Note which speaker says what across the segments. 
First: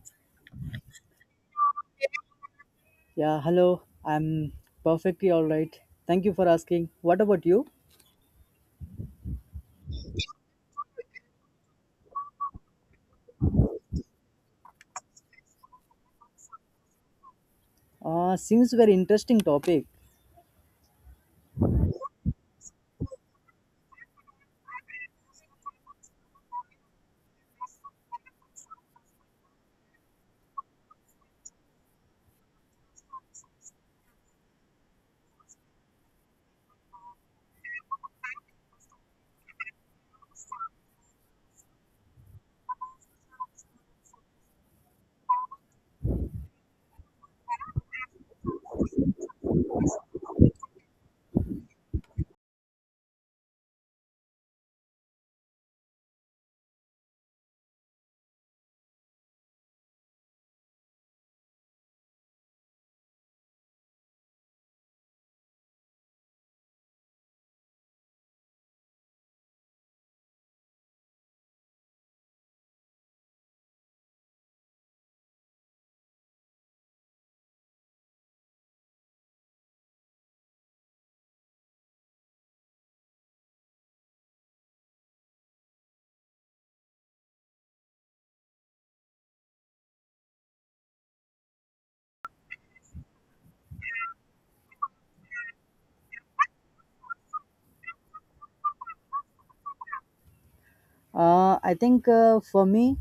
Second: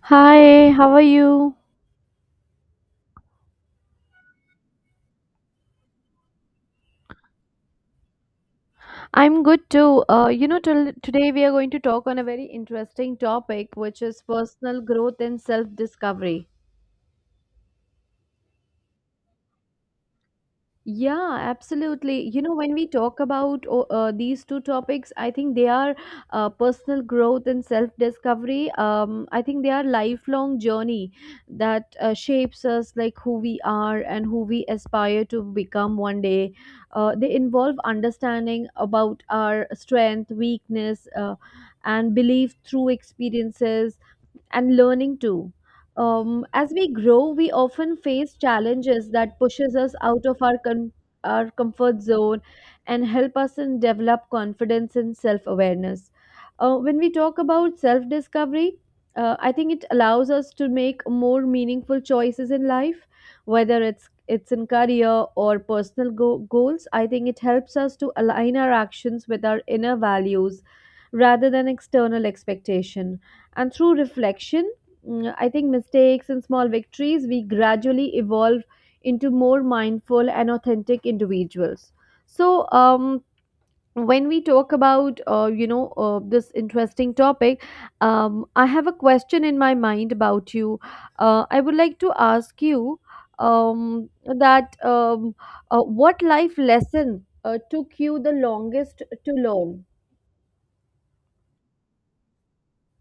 Speaker 1: Hi, how are you?
Speaker 2: Yeah, hello. I'm perfectly all right. Thank you for asking. What about you?
Speaker 1: I'm good too. Till today we are going to talk on a very interesting topic, which is personal growth and self-discovery.
Speaker 2: Seems very interesting topic.
Speaker 1: Yeah, absolutely. You know, when we talk about these two topics, I think they are personal growth and self-discovery. I think they are lifelong journey that shapes us like who we are and who we aspire to become one day. They involve understanding about our strength, weakness, and belief through experiences and learning too. As we grow, we often face challenges that pushes us out of our our comfort zone and help us in develop confidence and self awareness. When we talk about self discovery, I think it allows us to make more meaningful choices in life, whether it's in career or personal goals. I think it helps us to align our actions with our inner values rather than external expectation, and through reflection, I think mistakes and small victories, we gradually evolve into more mindful and authentic individuals. So, um, when we talk about this interesting topic, I have a question in my mind about you. I would like to ask you that what life lesson took you the longest to learn?
Speaker 2: I think for me,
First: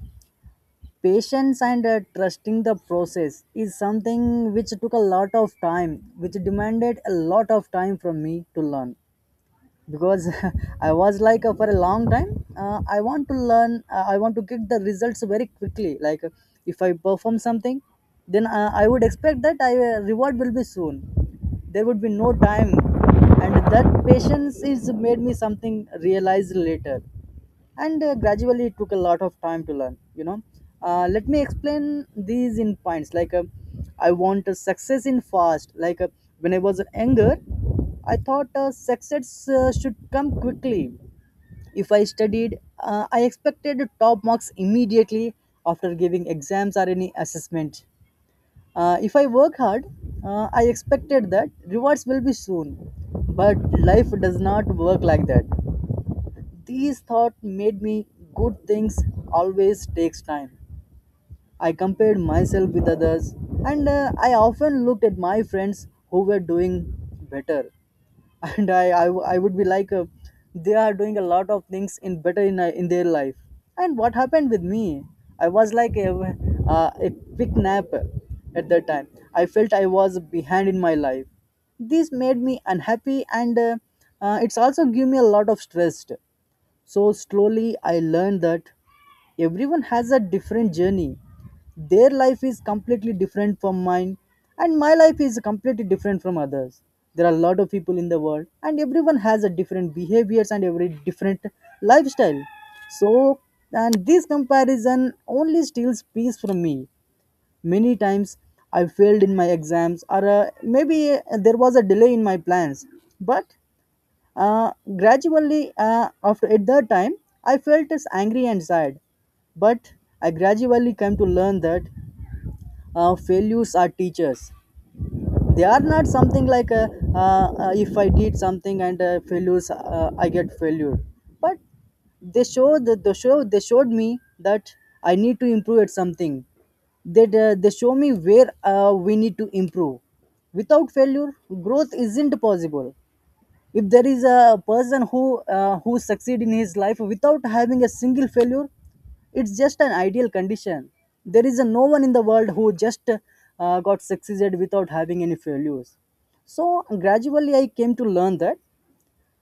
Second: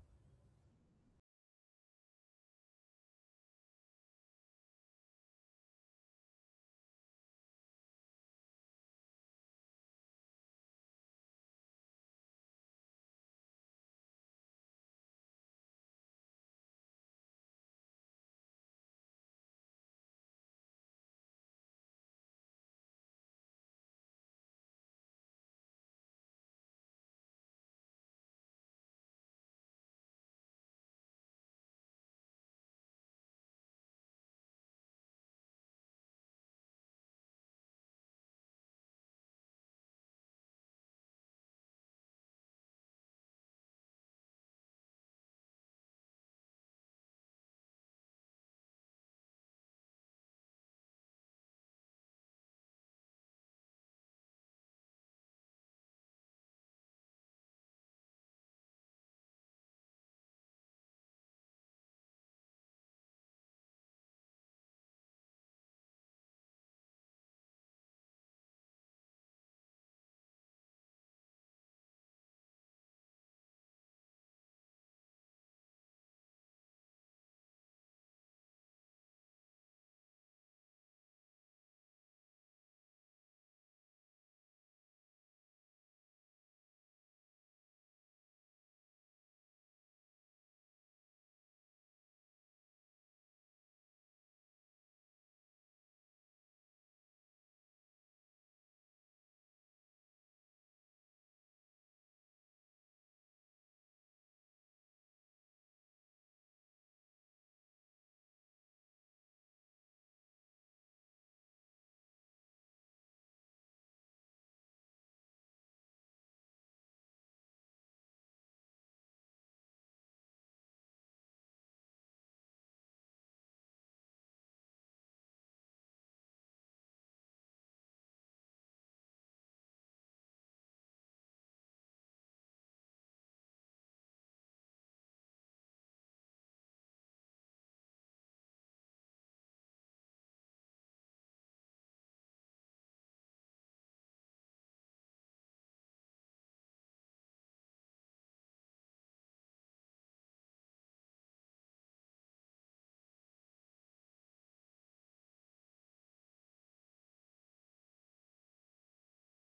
Speaker 2: patience and trusting the process is something which took a lot of time, which demanded a lot of time from me to learn, because I was like, for a long time I want to get the results very quickly, like if I perform something, then I would expect that I reward will be soon, there would be no time. And that patience is made me something realized later, and gradually it took a lot of time to learn, you know. Let me explain these in points, like I want a success in fast, like when I was younger, I thought success should come quickly. If I studied, I expected top marks immediately after giving exams or any assessment. If I work hard, I expected that rewards will be soon, but life does not work like that. These thoughts made me good things always takes time. I compared myself with others, and I often looked at my friends who were doing better. And I would be like, they are doing a lot of things in better in their life, and what happened with me, I was like a quick nap. At that time, I felt I was behind in my life. This made me unhappy, and it's also give me a lot of stress. So slowly I learned that everyone has a different journey. Their life is completely different from mine, and my life is completely different from others. There are a lot of people in the world, and everyone has a different behaviors and every different lifestyle. So, and this comparison only steals peace from me. Many times I failed in my exams, or maybe there was a delay in my plans. But uh, gradually, after at that time, I felt as angry and sad. But I gradually came to learn that failures are teachers. They are not something like if I did something and failures, I get failure. But they showed the show they showed me that I need to improve at something. They show me where we need to improve. Without failure, growth isn't possible. If there is a person who succeed in his life without having a single failure, it's just an ideal condition. There is a no one in the world who just got succeeded without having any failures. So gradually I came to learn that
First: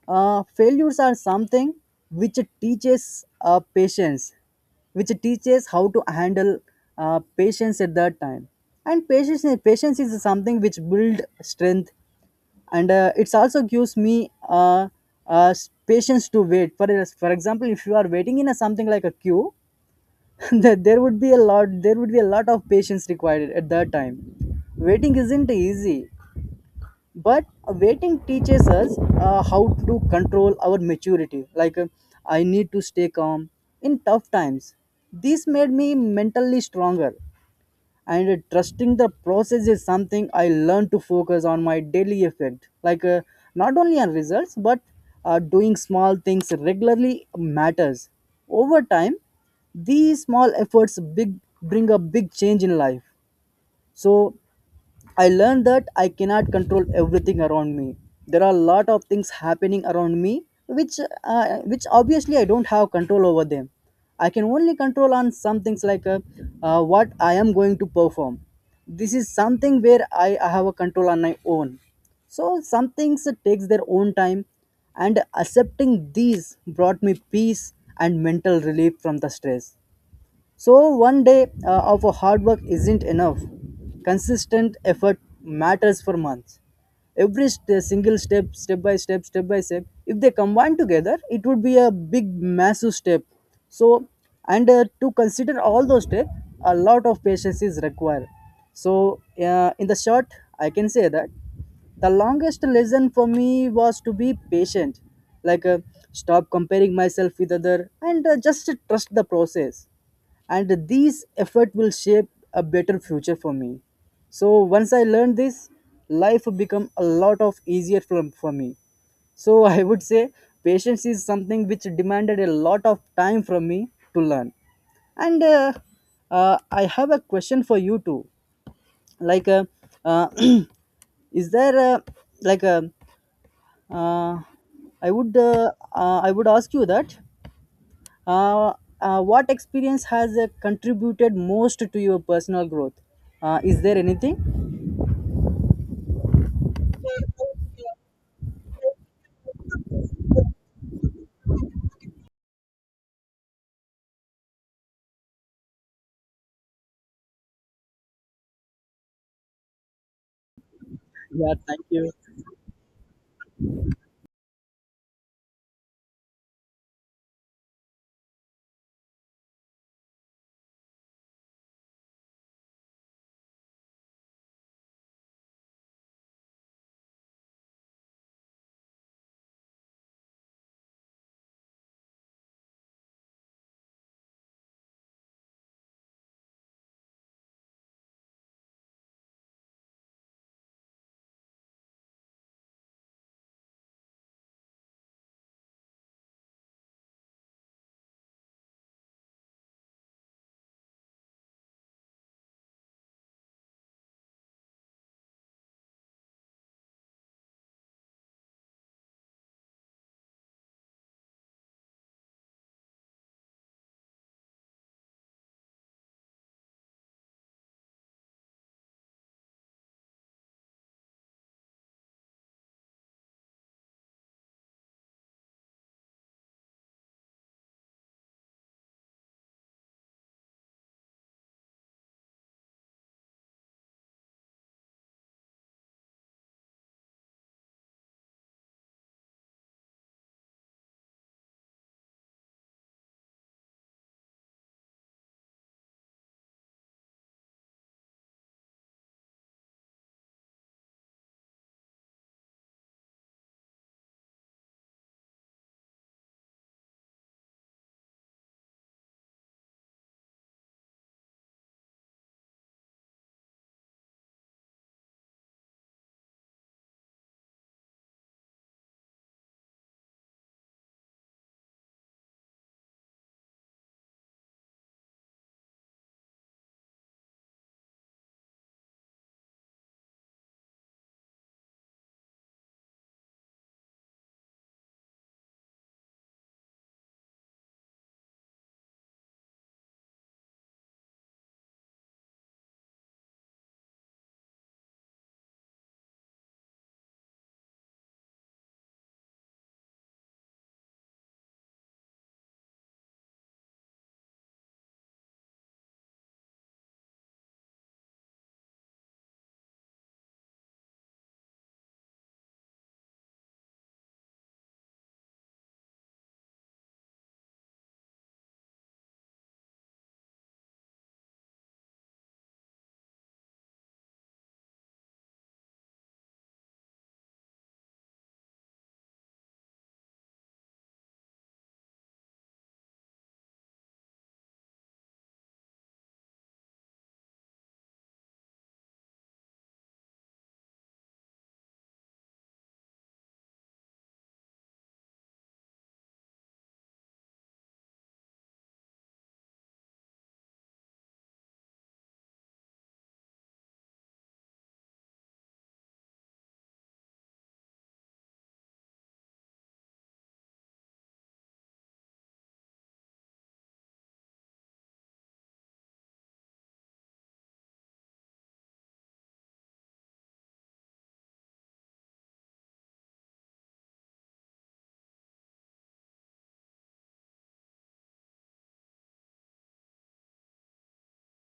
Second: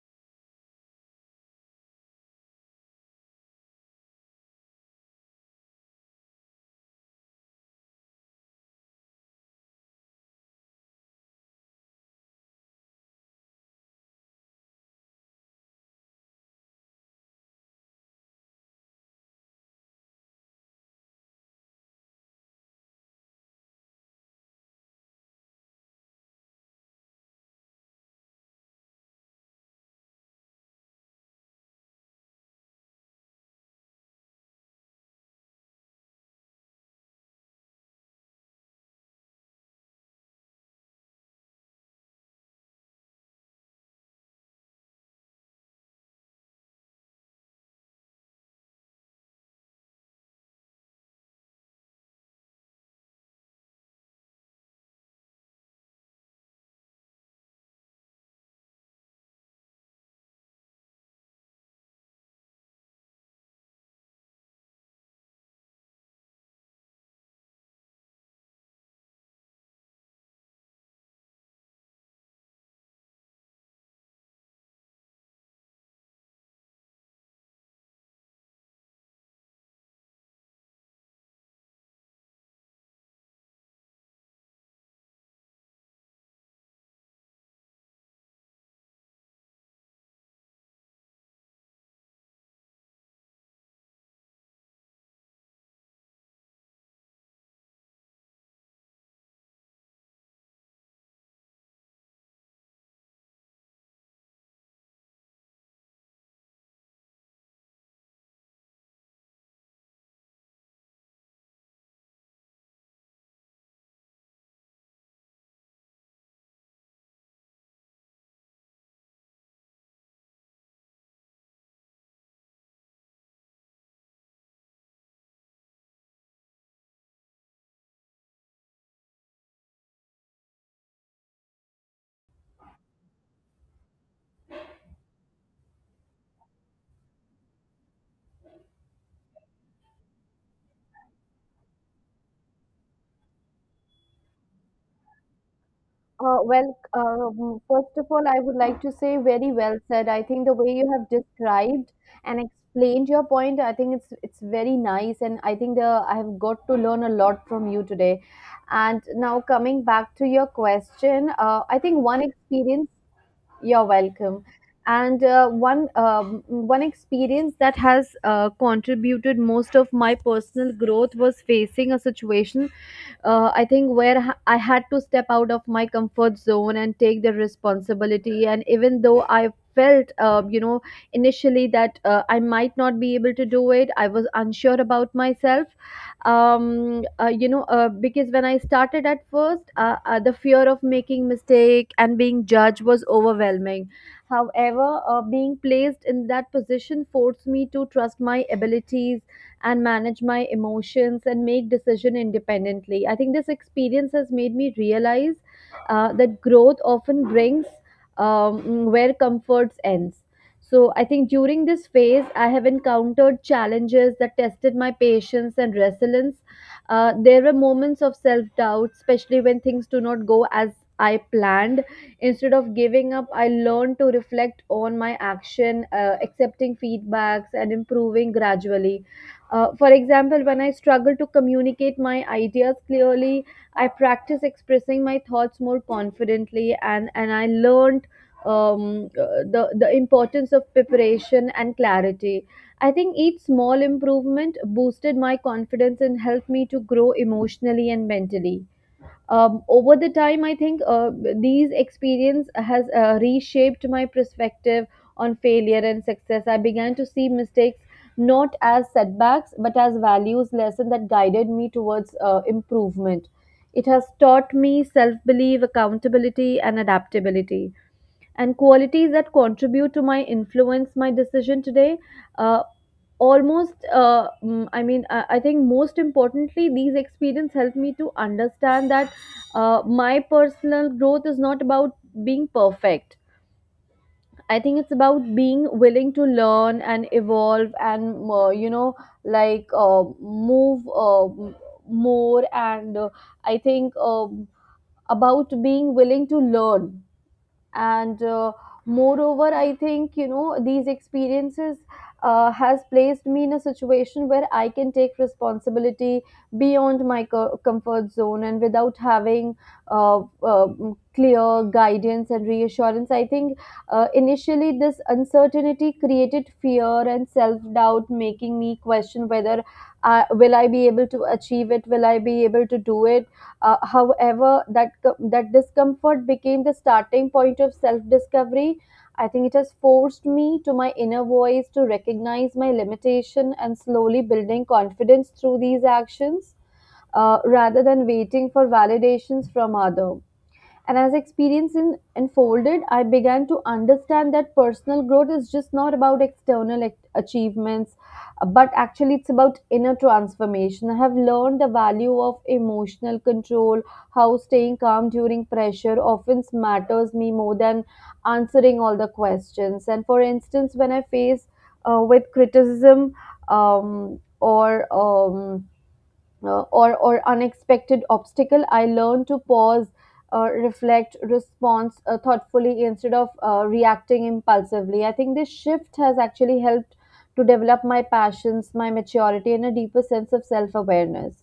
Speaker 2: failures are something which teaches patience, which teaches how to handle patience at that time. And patience is something which build strength, and it's also gives me patience to wait for, for example, if you are waiting in a something like a queue, that there would be a lot there would be a lot of patience required at that time. Waiting isn't easy, but waiting teaches us how to control our maturity, like I need to stay calm in tough times. This made me mentally stronger. And trusting the process is something I learned to focus on my daily effect, like not only on results, but doing small things regularly matters. Over time, these small efforts big bring a big change in life. So I learned that I cannot control everything around me. There are a lot of things happening around me, which obviously I don't have control over them. I can only control on some things, like what I am going to perform. This is something where I have a control on my own. So some things takes their own time, and accepting these brought me peace and mental relief from the stress. So, one day of a hard work isn't enough. Consistent effort matters for months. Every single step, step by step, step by step, if they combine together, it would be a big, massive step. So, and to consider all those steps, a lot of patience is required. So, in the short, I can say that the longest lesson for me was to be patient, like, stop comparing myself with other, and just trust the process, and these effort will shape a better future for me. So once I learned this, life become a lot of easier for me. So I would say patience is something which demanded a lot of time from me to learn. And I have a question for you too, like uh, is there a, like a, uh, I would I would ask you that uh, what experience has contributed most to your personal growth? Is there anything?
Speaker 1: First of all, I would like to say very well said. I think the way you have described and explained your point, I think it's very nice, and I think the I have got to learn a lot from you today. And now coming back to your question,
Speaker 2: Yeah,
Speaker 1: I
Speaker 2: thank
Speaker 1: think
Speaker 2: you.
Speaker 1: one experience. You're welcome. And one experience that has contributed most of my personal growth was facing a situation I think where I had to step out of my comfort zone and take the responsibility. And even though I felt, initially that I might not be able to do it, I was unsure about myself. Because when I started at first, the fear of making mistake and being judged was overwhelming. However, being placed in that position forced me to trust my abilities and manage my emotions and make decision independently. I think this experience has made me realize that growth often brings where comforts ends. So I think during this phase I have encountered challenges that tested my patience and resilience. There were moments of self-doubt, especially when things do not go as I planned. Instead of giving up, I learned to reflect on my action, accepting feedbacks and improving gradually. For example, when I struggle to communicate my ideas clearly, I practice expressing my thoughts more confidently, and I learned the importance of preparation and clarity. I think each small improvement boosted my confidence and helped me to grow emotionally and mentally. Over the time, I think these experience has reshaped my perspective on failure and success. I began to see mistakes not as setbacks but as values lesson that guided me towards improvement. It has taught me self belief, accountability and adaptability, and qualities that contribute to my influence my decision today. Uh, almost mm, I mean I think most importantly, these experience helped me to understand that my personal growth is not about being perfect. I think it's about being willing to learn and evolve, and you know like move m- more and I think about being willing to learn, and moreover, I think, you know, these experiences has placed me in a situation where I can take responsibility beyond my comfort zone and without having uh, uh, clear guidance and reassurance. I think initially this uncertainty created fear and self doubt, making me question whether will I be able to achieve it, will I be able to do it. However, that that discomfort became the starting point of self-discovery. I think it has forced me to my inner voice to recognize my limitation and slowly building confidence through these actions, rather than waiting for validations from others. And as experience in, unfolded, I began to understand that personal growth is just not about external achievements, but actually it's about inner transformation. I have learned the value of emotional control, how staying calm during pressure often matters me more than answering all the questions. And for instance, when I face with criticism um, or um, or unexpected obstacle, I learn to pause, reflect, respond thoughtfully instead of reacting impulsively. I think this shift has actually helped to develop my passions, my maturity, and a deeper sense of self awareness.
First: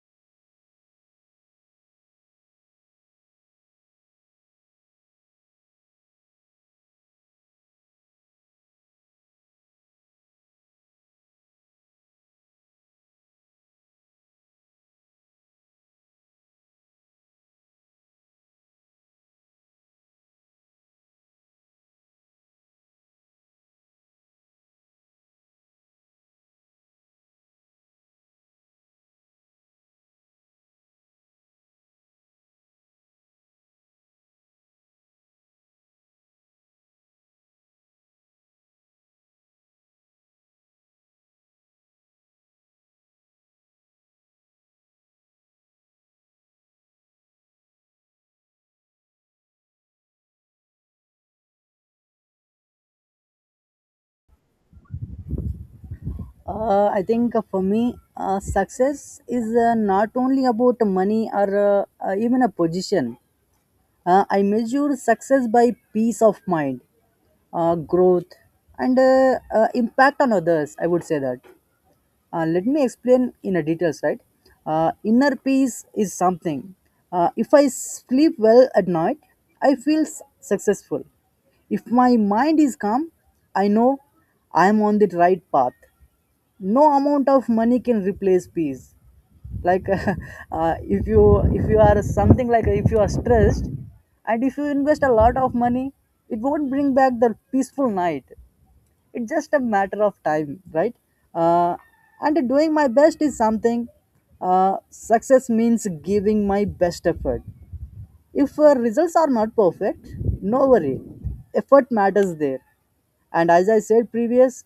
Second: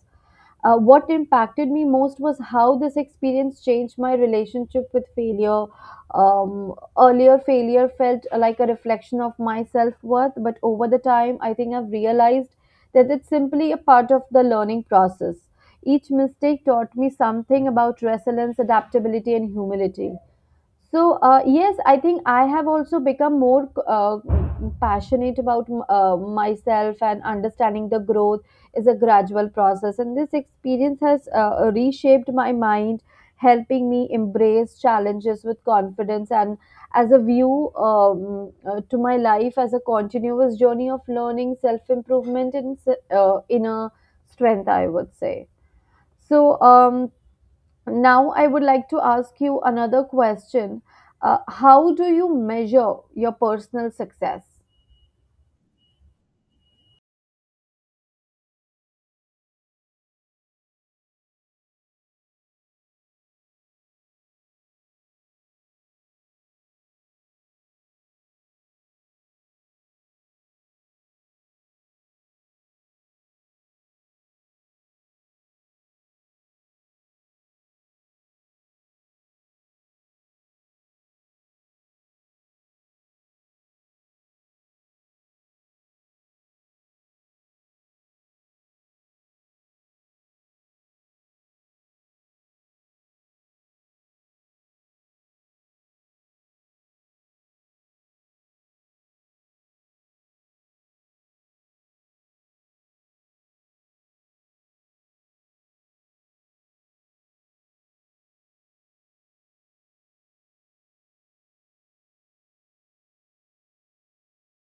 Speaker 1: What impacted me most was how this experience changed my relationship with failure. Earlier, failure felt like a reflection of my self worth, but over the time, I think I've realized that it's simply a part of the learning process. Each mistake taught me something about resilience, adaptability, and humility. So, yes, I think I have also become more passionate about myself, and understanding the growth is a gradual process. And this experience has reshaped my mind, helping me embrace challenges with confidence, and as a view to my life as a continuous journey of learning, self improvement, and inner strength, I would say. So, um, Now, I would like to ask you another question. How do you measure your personal success?
Speaker 2: I think, for me, success is not only about money or even a position. I measure success by peace of mind, growth, and impact on others. I would say that. Let me explain in a details, right? Inner peace is something. If I sleep well at night, I feel successful. If my mind is calm, I know I am on the right path. No amount of money can replace peace. Like, if you are something, like if you are stressed, and if you invest a lot of money, it won't bring back the peaceful night. It's just a matter of time, right? uh, and doing my best is something. Success means giving my best effort. If results are not perfect, no worry, effort matters there. And as I said previous,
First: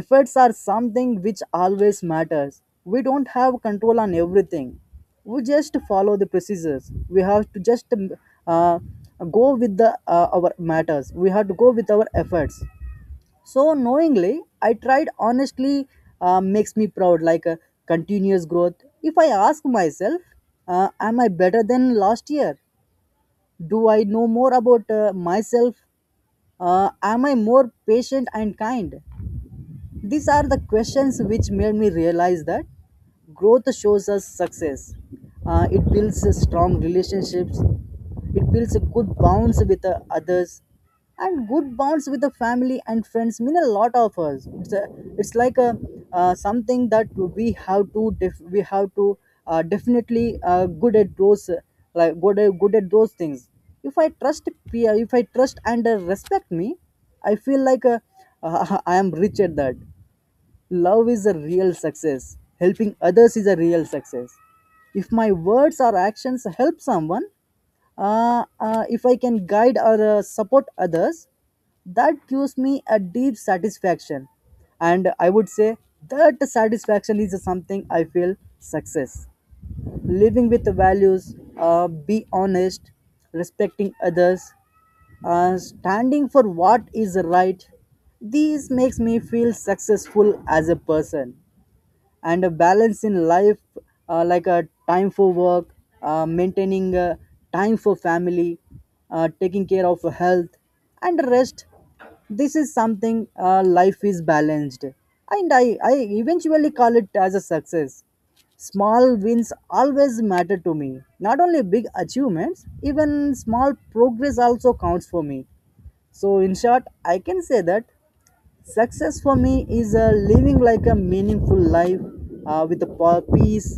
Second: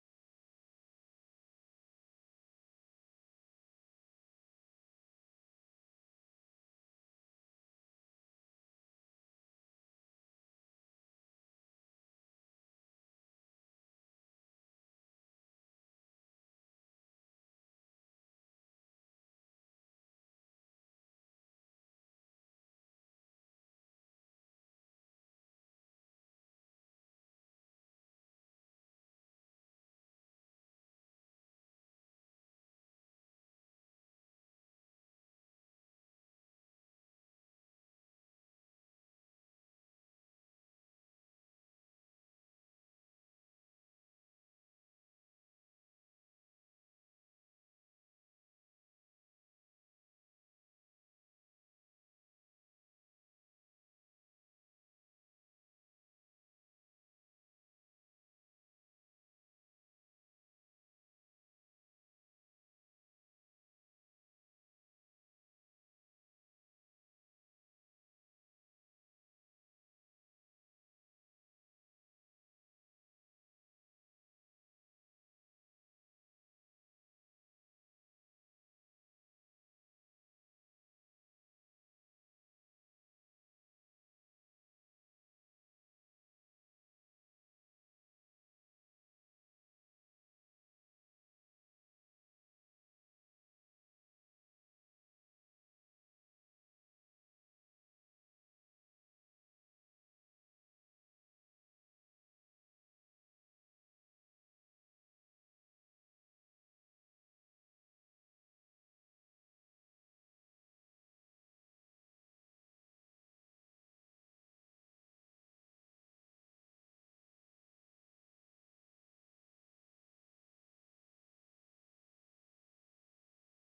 Speaker 2: efforts are something which always matters. We don't have control on everything. We just follow the procedures. We have to just uh, go with the, our matters. We have to go with our efforts. So knowingly I tried honestly, makes me proud, like a continuous growth. If I ask myself, am I better than last year? Do I know more about, myself? Am I more patient and kind? These are the questions which made me realize that growth shows us success. It builds a strong relationships. It builds a good bonds with the others, and good bonds with the family and friends mean a lot of us. It's a, it's like a, something that we have to definitely good at those, like good at those things. If I trust pe- if I trust and respect me, I feel like, I am rich at that. Love is a real success. Helping others is a real success. If my words or actions help someone, if I can guide or support others, that gives me a deep satisfaction. And I would say that satisfaction is something I feel success, living with values, be honest, respecting others, standing for what is right. These makes me feel successful as a person, and a balance in life, like a time for work, maintaining time for family, taking care of health and rest. This is something, life is balanced, and I eventually call it as a success. Small wins always matter to me, not only big achievements, even small progress also counts for me. So in short, I can say that success for me is living like a meaningful life, with a peace,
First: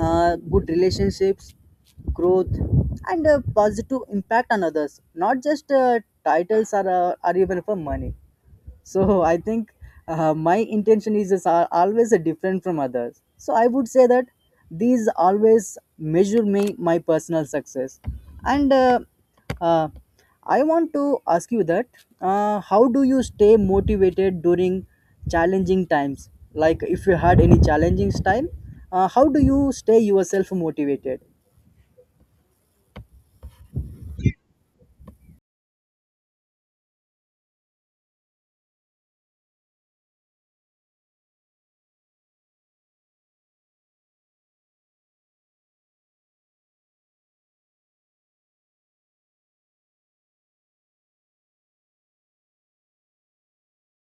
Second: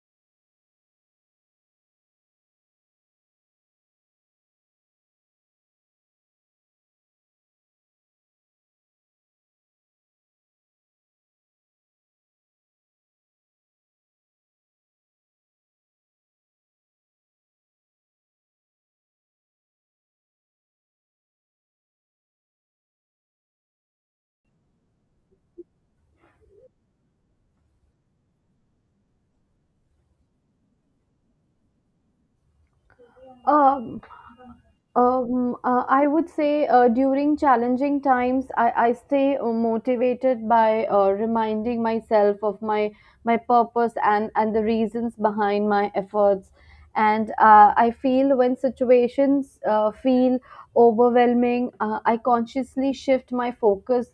Speaker 2: good relationships, growth, and a positive impact on others, not just titles, or or even for money. So I think my intention is always a different from others. So I would say that these always measure me my personal success. And uh, I want to ask you that, how do you stay motivated during challenging times, like if you had any challenging time, how do you stay yourself motivated?
Speaker 1: Um, I would say during challenging times, I stay motivated by reminding myself of my purpose and the reasons behind my efforts. And I feel when situations feel overwhelming, I consciously shift my focus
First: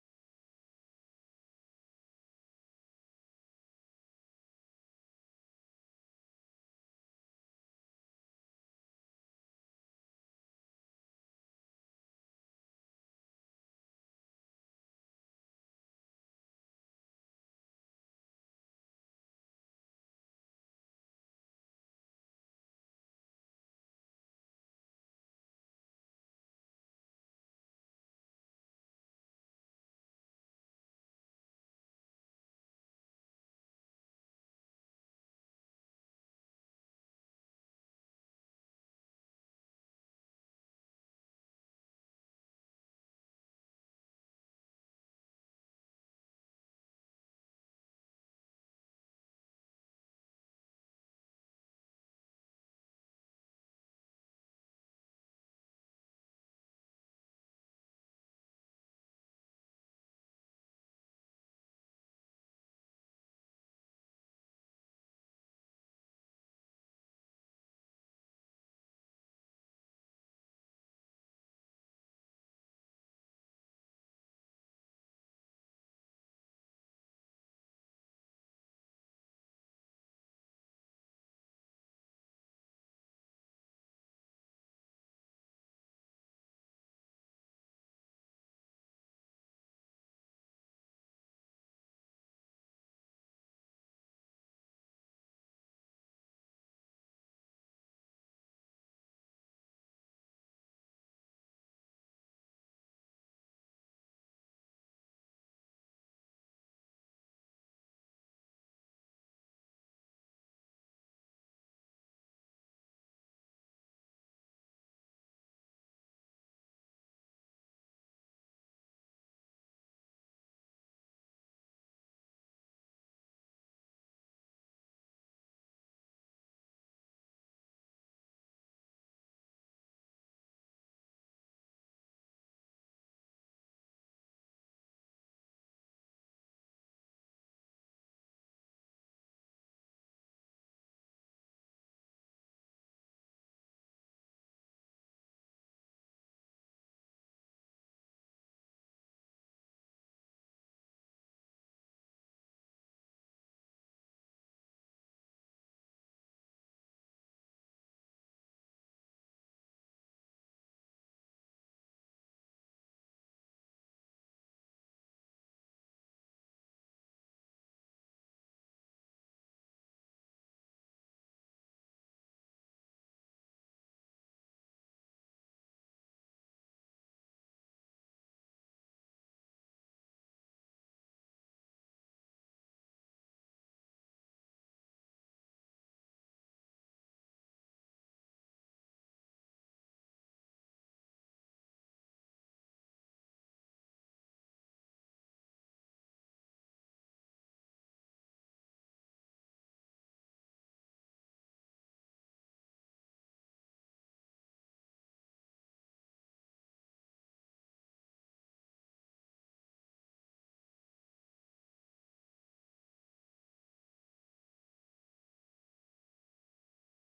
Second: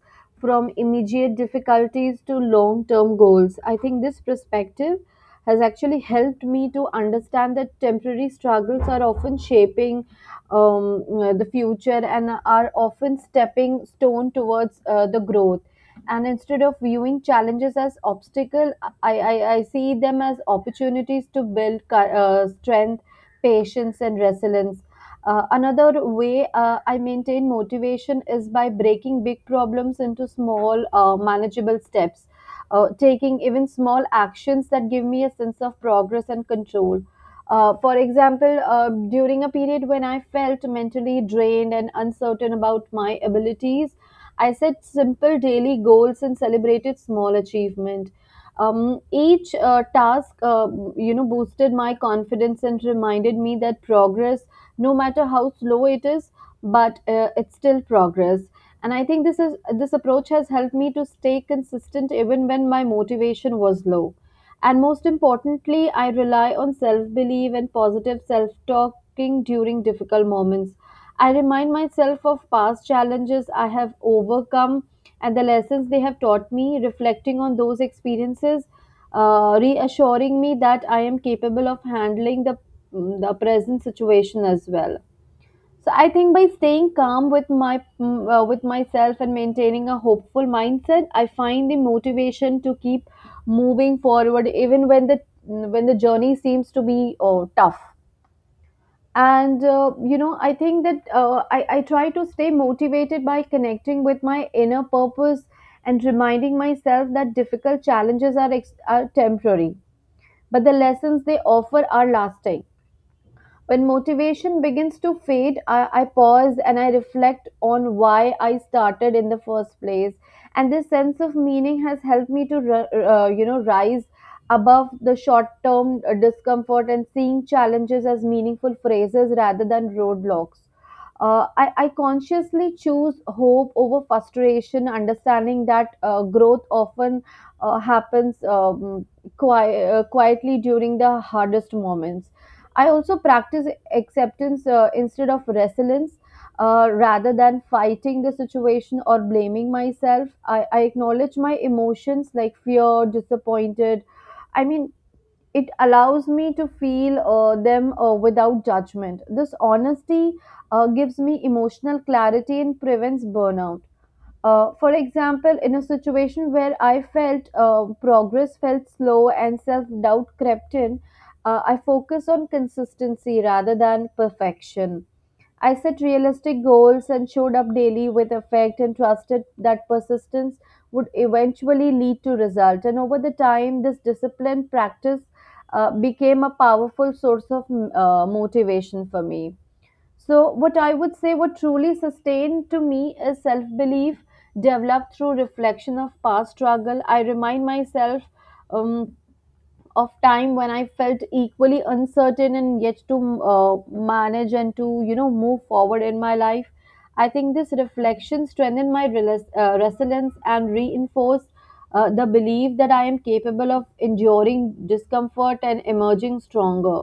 Speaker 1: from immediate difficulties to long-term goals. I think this perspective has actually helped me to understand that temporary struggles are often shaping the future and are often stepping stone towards the growth, and instead of viewing challenges as obstacle, I see them as opportunities to build strength, patience and resilience. Another way I maintain motivation is by breaking big problems into small, manageable steps, taking even small actions that give me a sense of progress and control. For example, during a period when I felt mentally drained and uncertain about my abilities, I set simple daily goals and celebrated small achievement. Each task, boosted my confidence and reminded me that progress, no matter how slow it is, but it's still progress. And I think this approach has helped me to stay consistent even when my motivation was low. And most importantly, I rely on self belief and positive self talking during difficult moments. I remind myself of past challenges I have overcome and the lessons they have taught me. Reflecting on those experiences, reassuring me that I am capable of handling the present situation as well. So I think by staying calm with with myself and maintaining a hopeful mindset, I find the motivation to keep moving forward even when when the journey seems to be tough. And I think that I try to stay motivated by connecting with my inner purpose and reminding myself that difficult challenges are are temporary, but the lessons they offer are lasting. When motivation begins to fade, I pause and I reflect on why I started in the first place. And this sense of meaning has helped me to, rise above the short-term discomfort and seeing challenges as meaningful phrases rather than roadblocks. I consciously choose hope over frustration, understanding that growth often happens quietly during the hardest moments. I also practice acceptance instead of resilience. Rather than fighting the situation or blaming myself, I acknowledge my emotions like fear, disappointed. I mean, it allows me to feel them without judgment. This honesty gives me emotional clarity and prevents burnout. For example, in a situation where I felt progress felt slow and self doubt crept in, I focused on consistency rather than perfection. I set realistic goals and showed up daily with effect, and trusted that persistence would eventually lead to result. And over the time, this disciplined practice became a powerful source of motivation for me. So, what I would say, what truly sustained to me is self belief developed through reflection of past struggle. I remind myself um, of time when I felt equally uncertain and yet to manage and to move forward in my life. I think this reflection strengthened my resilience and reinforced the belief that I am capable of enduring discomfort and emerging stronger.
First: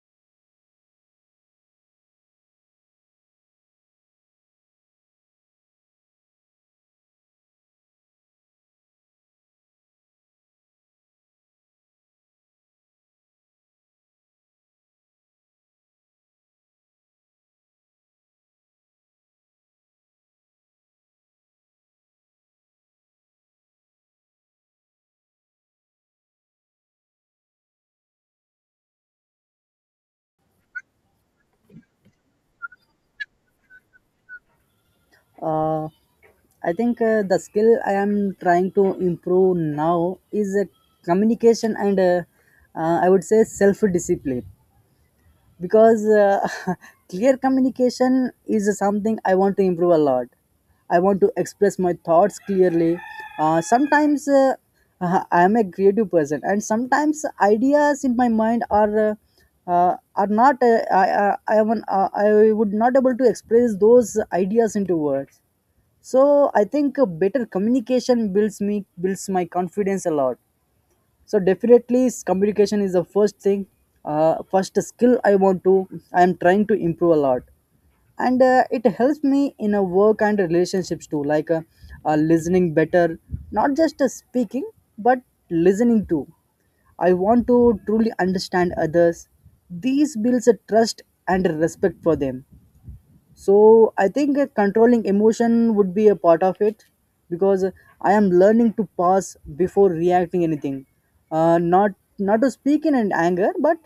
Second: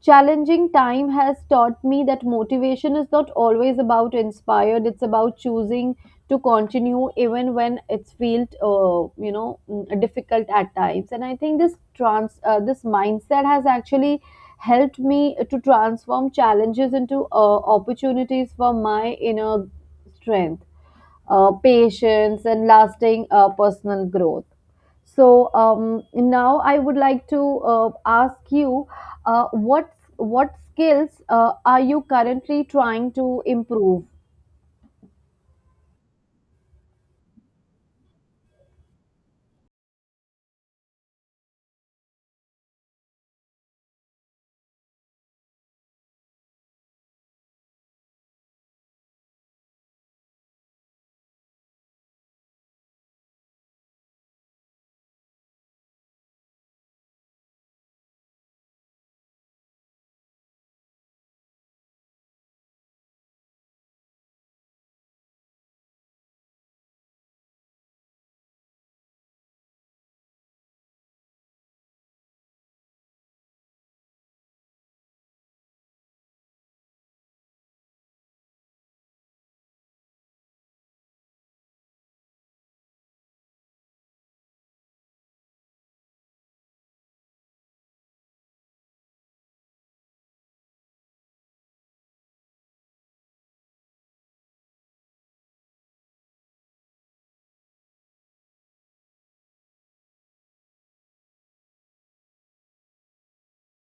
Speaker 1: Challenging time has taught me that motivation is not always about inspired, it's about choosing to continue even when it's felt difficult at times, and I think this mindset has actually helped me to transform challenges into opportunities for my inner strength, patience, and lasting personal growth. So now I would like to ask you, what skills are you currently trying to improve?
Speaker 2: Uh, I think, the skill I am trying to improve now is, communication, and I would say self discipline, because clear communication is something I want to improve a lot. I want to express my thoughts clearly. Sometimes I am a creative person, and sometimes ideas in my mind are not. I would not able to express those ideas into words, so I think a better communication builds my confidence a lot. So definitely communication is the first thing, first skill I am trying to improve a lot, and it helps me in a work and relationships too. Listening better, not just speaking, but listening too. I want to truly understand others. These builds a trust and a respect for them. So I think controlling emotion would be a part of it, because I am learning to pause before reacting anything. Not not to speak in an anger, but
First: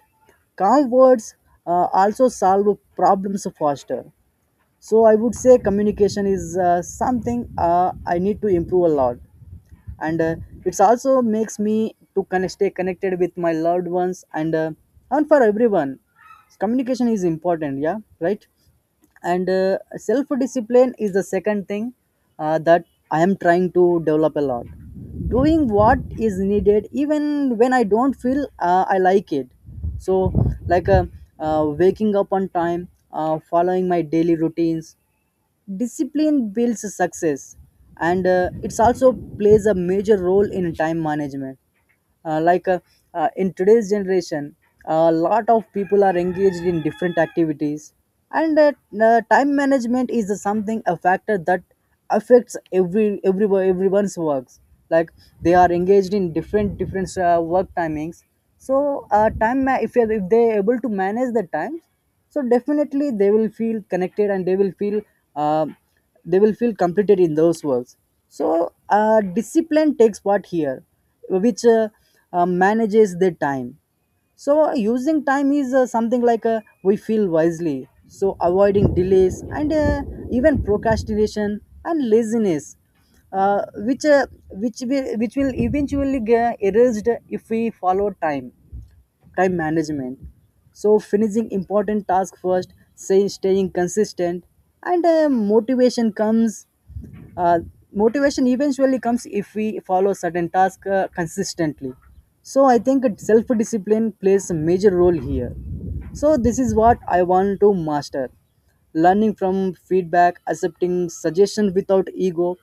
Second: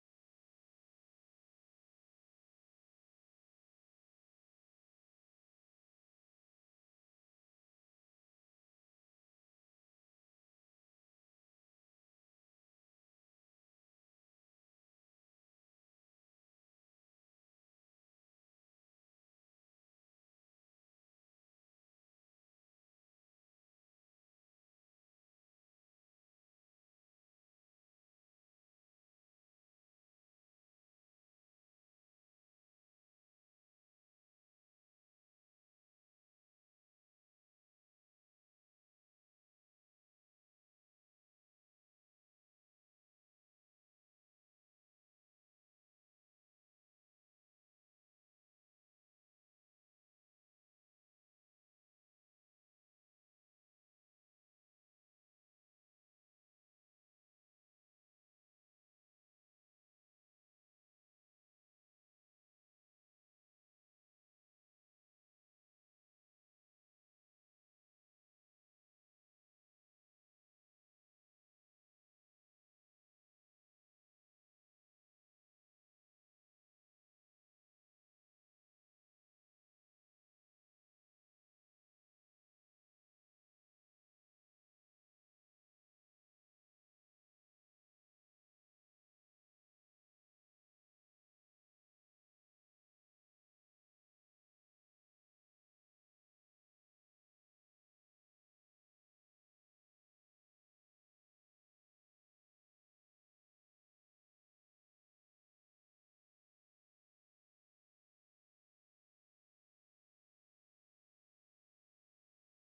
Speaker 2: calm words also solve problems faster. So I would say communication is something I need to improve a lot. And it's also makes me to stay connected with my loved ones, and for everyone communication is important. Yeah, right. And self discipline is the second thing that I am trying to develop a lot. Doing what is needed even when I don't feel I like it. So, like uh, waking up on time, following my daily routines. Discipline builds success, and it's also plays a major role in time management. uh, like uh, in today's generation, a lot of people are engaged in different activities, and time management is something a factor that affects every everyone's works. Like, they are engaged in different different work timings. So if they're able to manage the time, so definitely they will feel connected and they will feel, uh, they will feel completed in those works. So discipline takes part here, which manages their time. So using time is something like we feel wisely. So avoiding delays and even procrastination and laziness, which will eventually get erased if we follow time time management. So, finishing important tasks first, say, staying consistent, and motivation comes. Uh, Motivation eventually comes if we follow certain tasks consistently. So, I think self discipline plays a major role here. So, this is what I want to master: learning from feedback, accepting suggestions without ego,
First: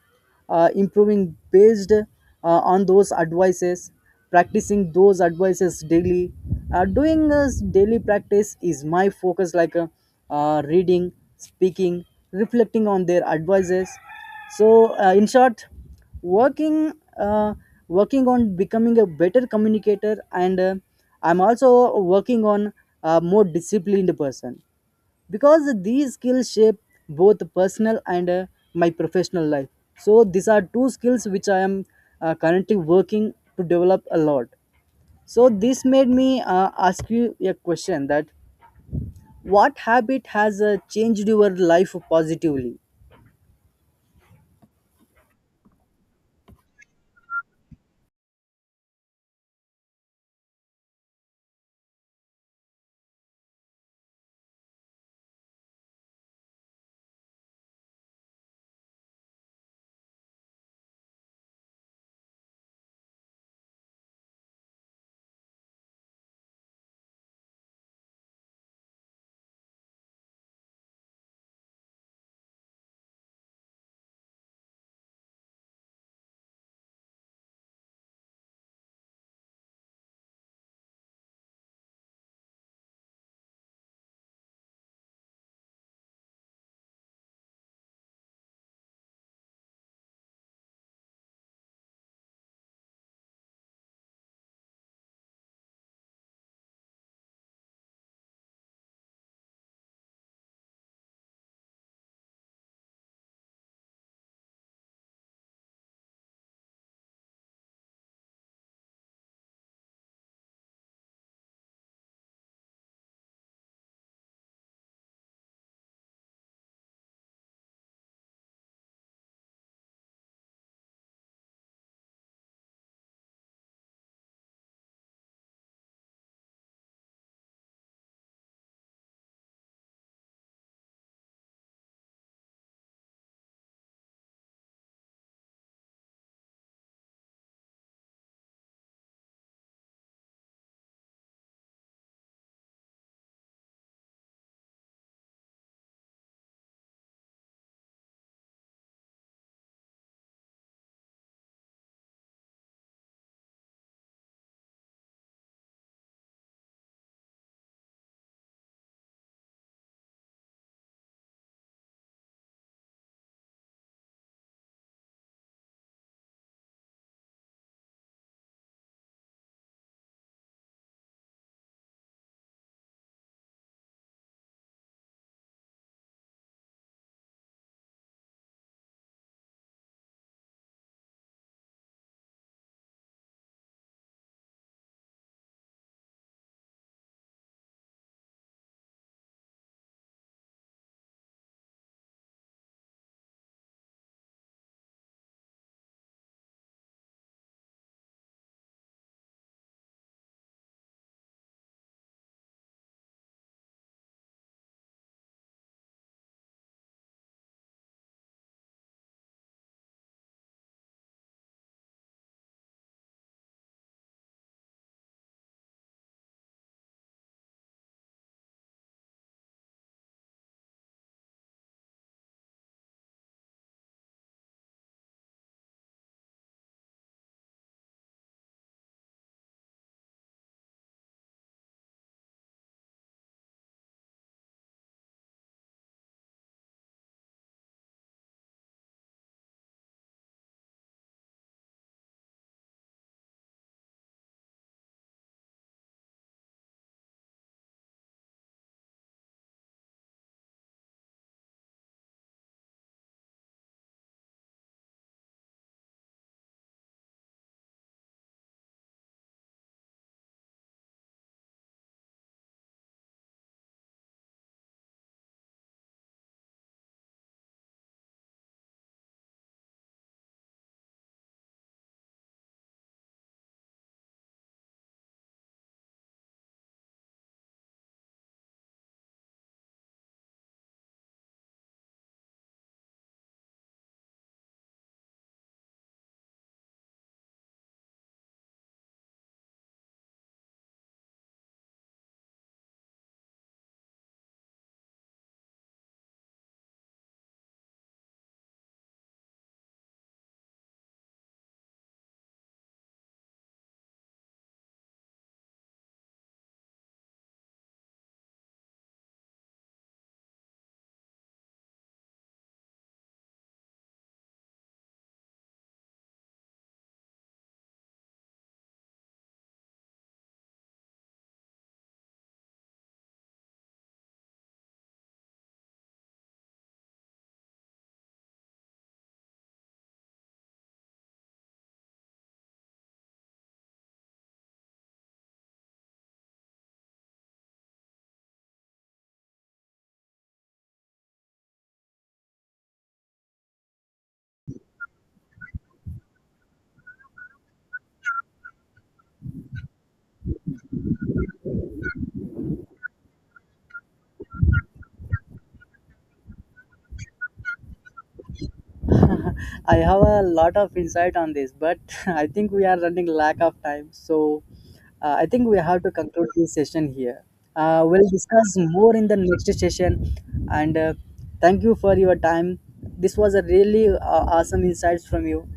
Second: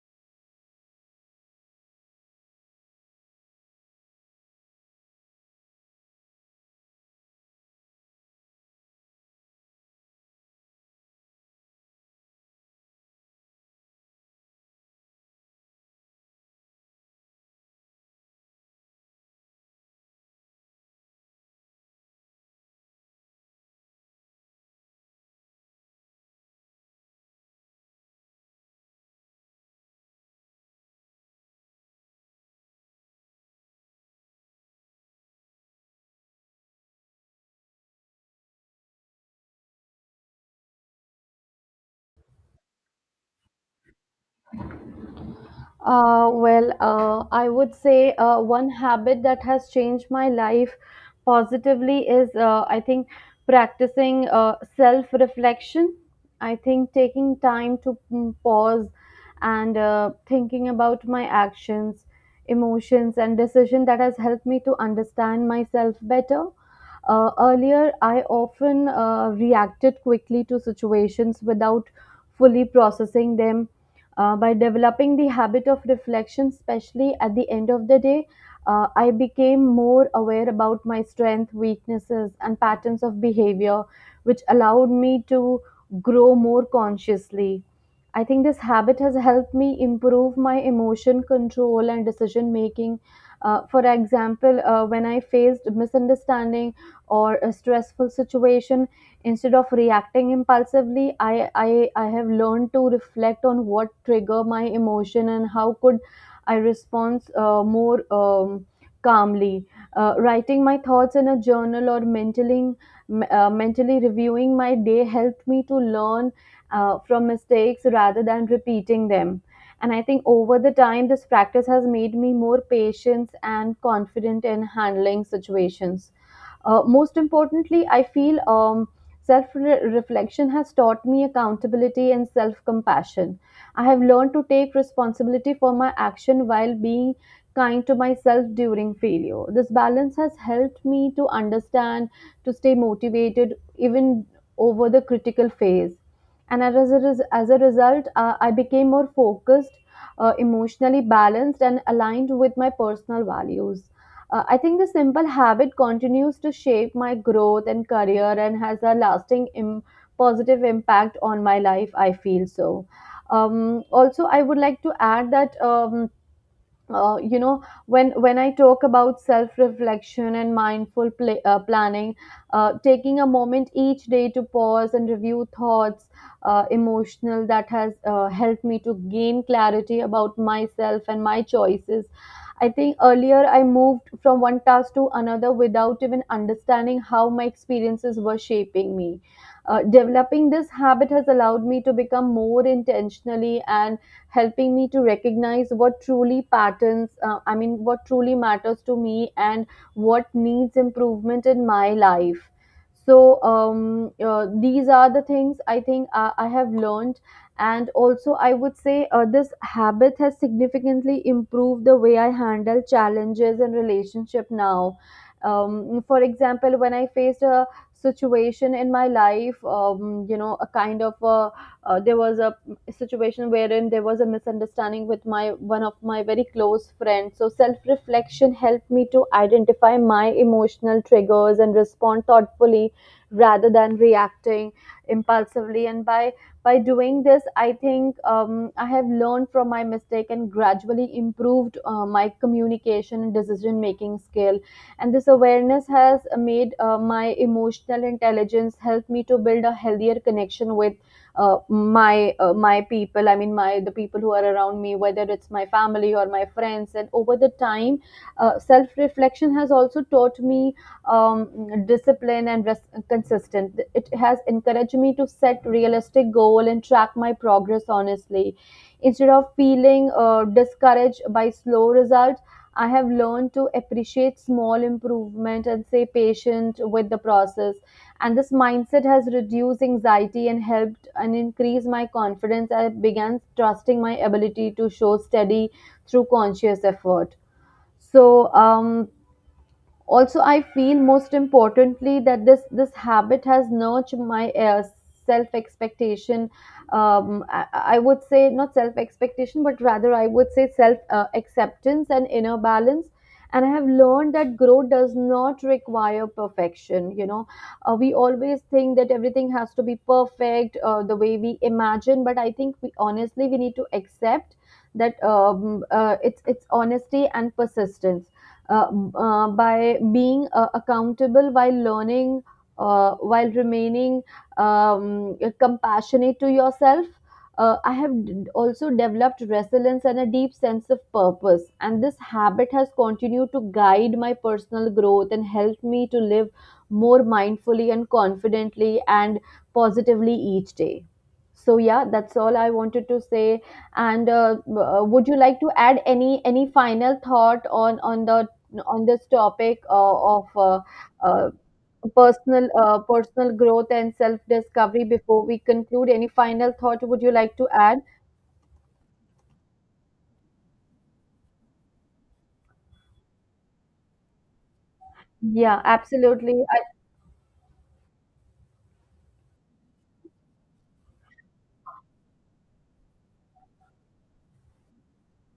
Speaker 2: improving based on those advices, practicing those advices daily. Doing a daily practice is my focus, like reading, speaking, reflecting on their advices. So, in short, working uh, working on becoming a better communicator, and I'm also working on a more disciplined person, because these skills shape both personal and my professional life. So these are two skills which I am currently working to develop a lot. So this made me ask you a question: that what habit has changed your life positively?
Speaker 1: Well, I would say one habit that has changed my life positively is, I think, practicing self reflection. I think taking time to pause and thinking about my actions, emotions, and decision that has helped me to understand myself better. Earlier, I often reacted quickly to situations without fully processing them. By developing the habit of reflection, especially at the end of the day, I became more aware about my strengths, weaknesses, and patterns of behavior, which allowed me to grow more consciously. I think this habit has helped me improve my emotion control and decision making. For example, when I faced misunderstanding or a stressful situation, instead of reacting impulsively, I have learned to reflect on what trigger my emotion and how could I respond more calmly. Writing my thoughts in a journal or mentally, mentally reviewing my day helped me to learn from mistakes rather than repeating them. And I think over the time, this practice has made me more patient and confident in handling situations. Most importantly, I feel self-reflection has taught me accountability and self-compassion. I have learned to take responsibility for my action while being kind to myself during failure. This balance has helped me to understand, to stay motivated even over the critical phase. And as as a result, I became more focused, emotionally balanced, and aligned with my personal values. I think the simple habit continues to shape my growth and career and has a lasting positive impact on my life. I feel so. Also, I would like to add that, when I talk about self reflection and mindful planning, taking a moment each day to pause and review thoughts, emotional, that has helped me to gain clarity about myself and my choices. I think earlier I moved from one task to another without even understanding how my experiences were shaping me. Developing this habit has allowed me to become more intentionally and helping me to recognize what truly patterns I mean what truly matters to me and what needs improvement in my life. So these are the things I think I have learned. And also I would say, this habit has significantly improved the way I handle challenges and relationship now. For example, when I faced a situation in my life, a kind of there was a situation wherein there was a misunderstanding with my one of my very close friends. So self reflection helped me to identify my emotional triggers and respond thoughtfully rather than reacting impulsively. And by doing this, I think, I have learned from my mistake and gradually improved my communication and decision making skill. And this awareness has made my emotional intelligence help me to build a healthier connection with my people, I mean my the people who are around me, whether it's my family or my friends. And over the time, self reflection has also taught me discipline and consistent. It has encouraged me to set realistic goal and track my progress honestly instead of feeling discouraged by slow results. I have learned to appreciate small improvement and stay patient with the process, and this mindset has reduced anxiety and helped and increased my confidence. I began trusting my ability to show steady through conscious effort. So also I feel, most importantly, that this habit has nurtured my self expectation. I would say not self expectation, but rather I would say self acceptance and inner balance. And I have learned that growth does not require perfection, you know. We always think that everything has to be perfect the way we imagine, but I think, we honestly, we need to accept that, it's honesty and persistence, uh, by being accountable while learning, while remaining compassionate to yourself. I have also developed resilience and a deep sense of purpose, and this habit has continued to guide my personal growth and help me to live more mindfully and confidently and positively each day. So yeah, that's all I wanted to say. And would you like to add any final thought on the on this topic of uh, personal growth and self discovery before we conclude? Any final thought would you like to add?
Speaker 2: I have a lot of insight on this, but I think we are running lack of time. So I think we
Speaker 1: Yeah,
Speaker 2: have to conclude
Speaker 1: absolutely.
Speaker 2: this session here. We'll discuss more in the next session. And Thank you for your time. This was a really awesome insights from you.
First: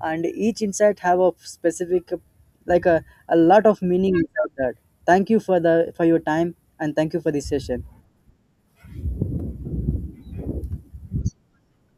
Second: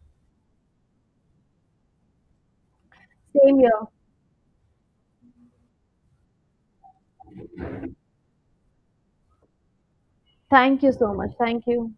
Speaker 2: And each insight have a specific, like a
Speaker 1: Same
Speaker 2: lot
Speaker 1: here.
Speaker 2: of meaning inside that. Thank you for the for your time, and thank you for this session.
Speaker 1: Thank you so much. Thank you.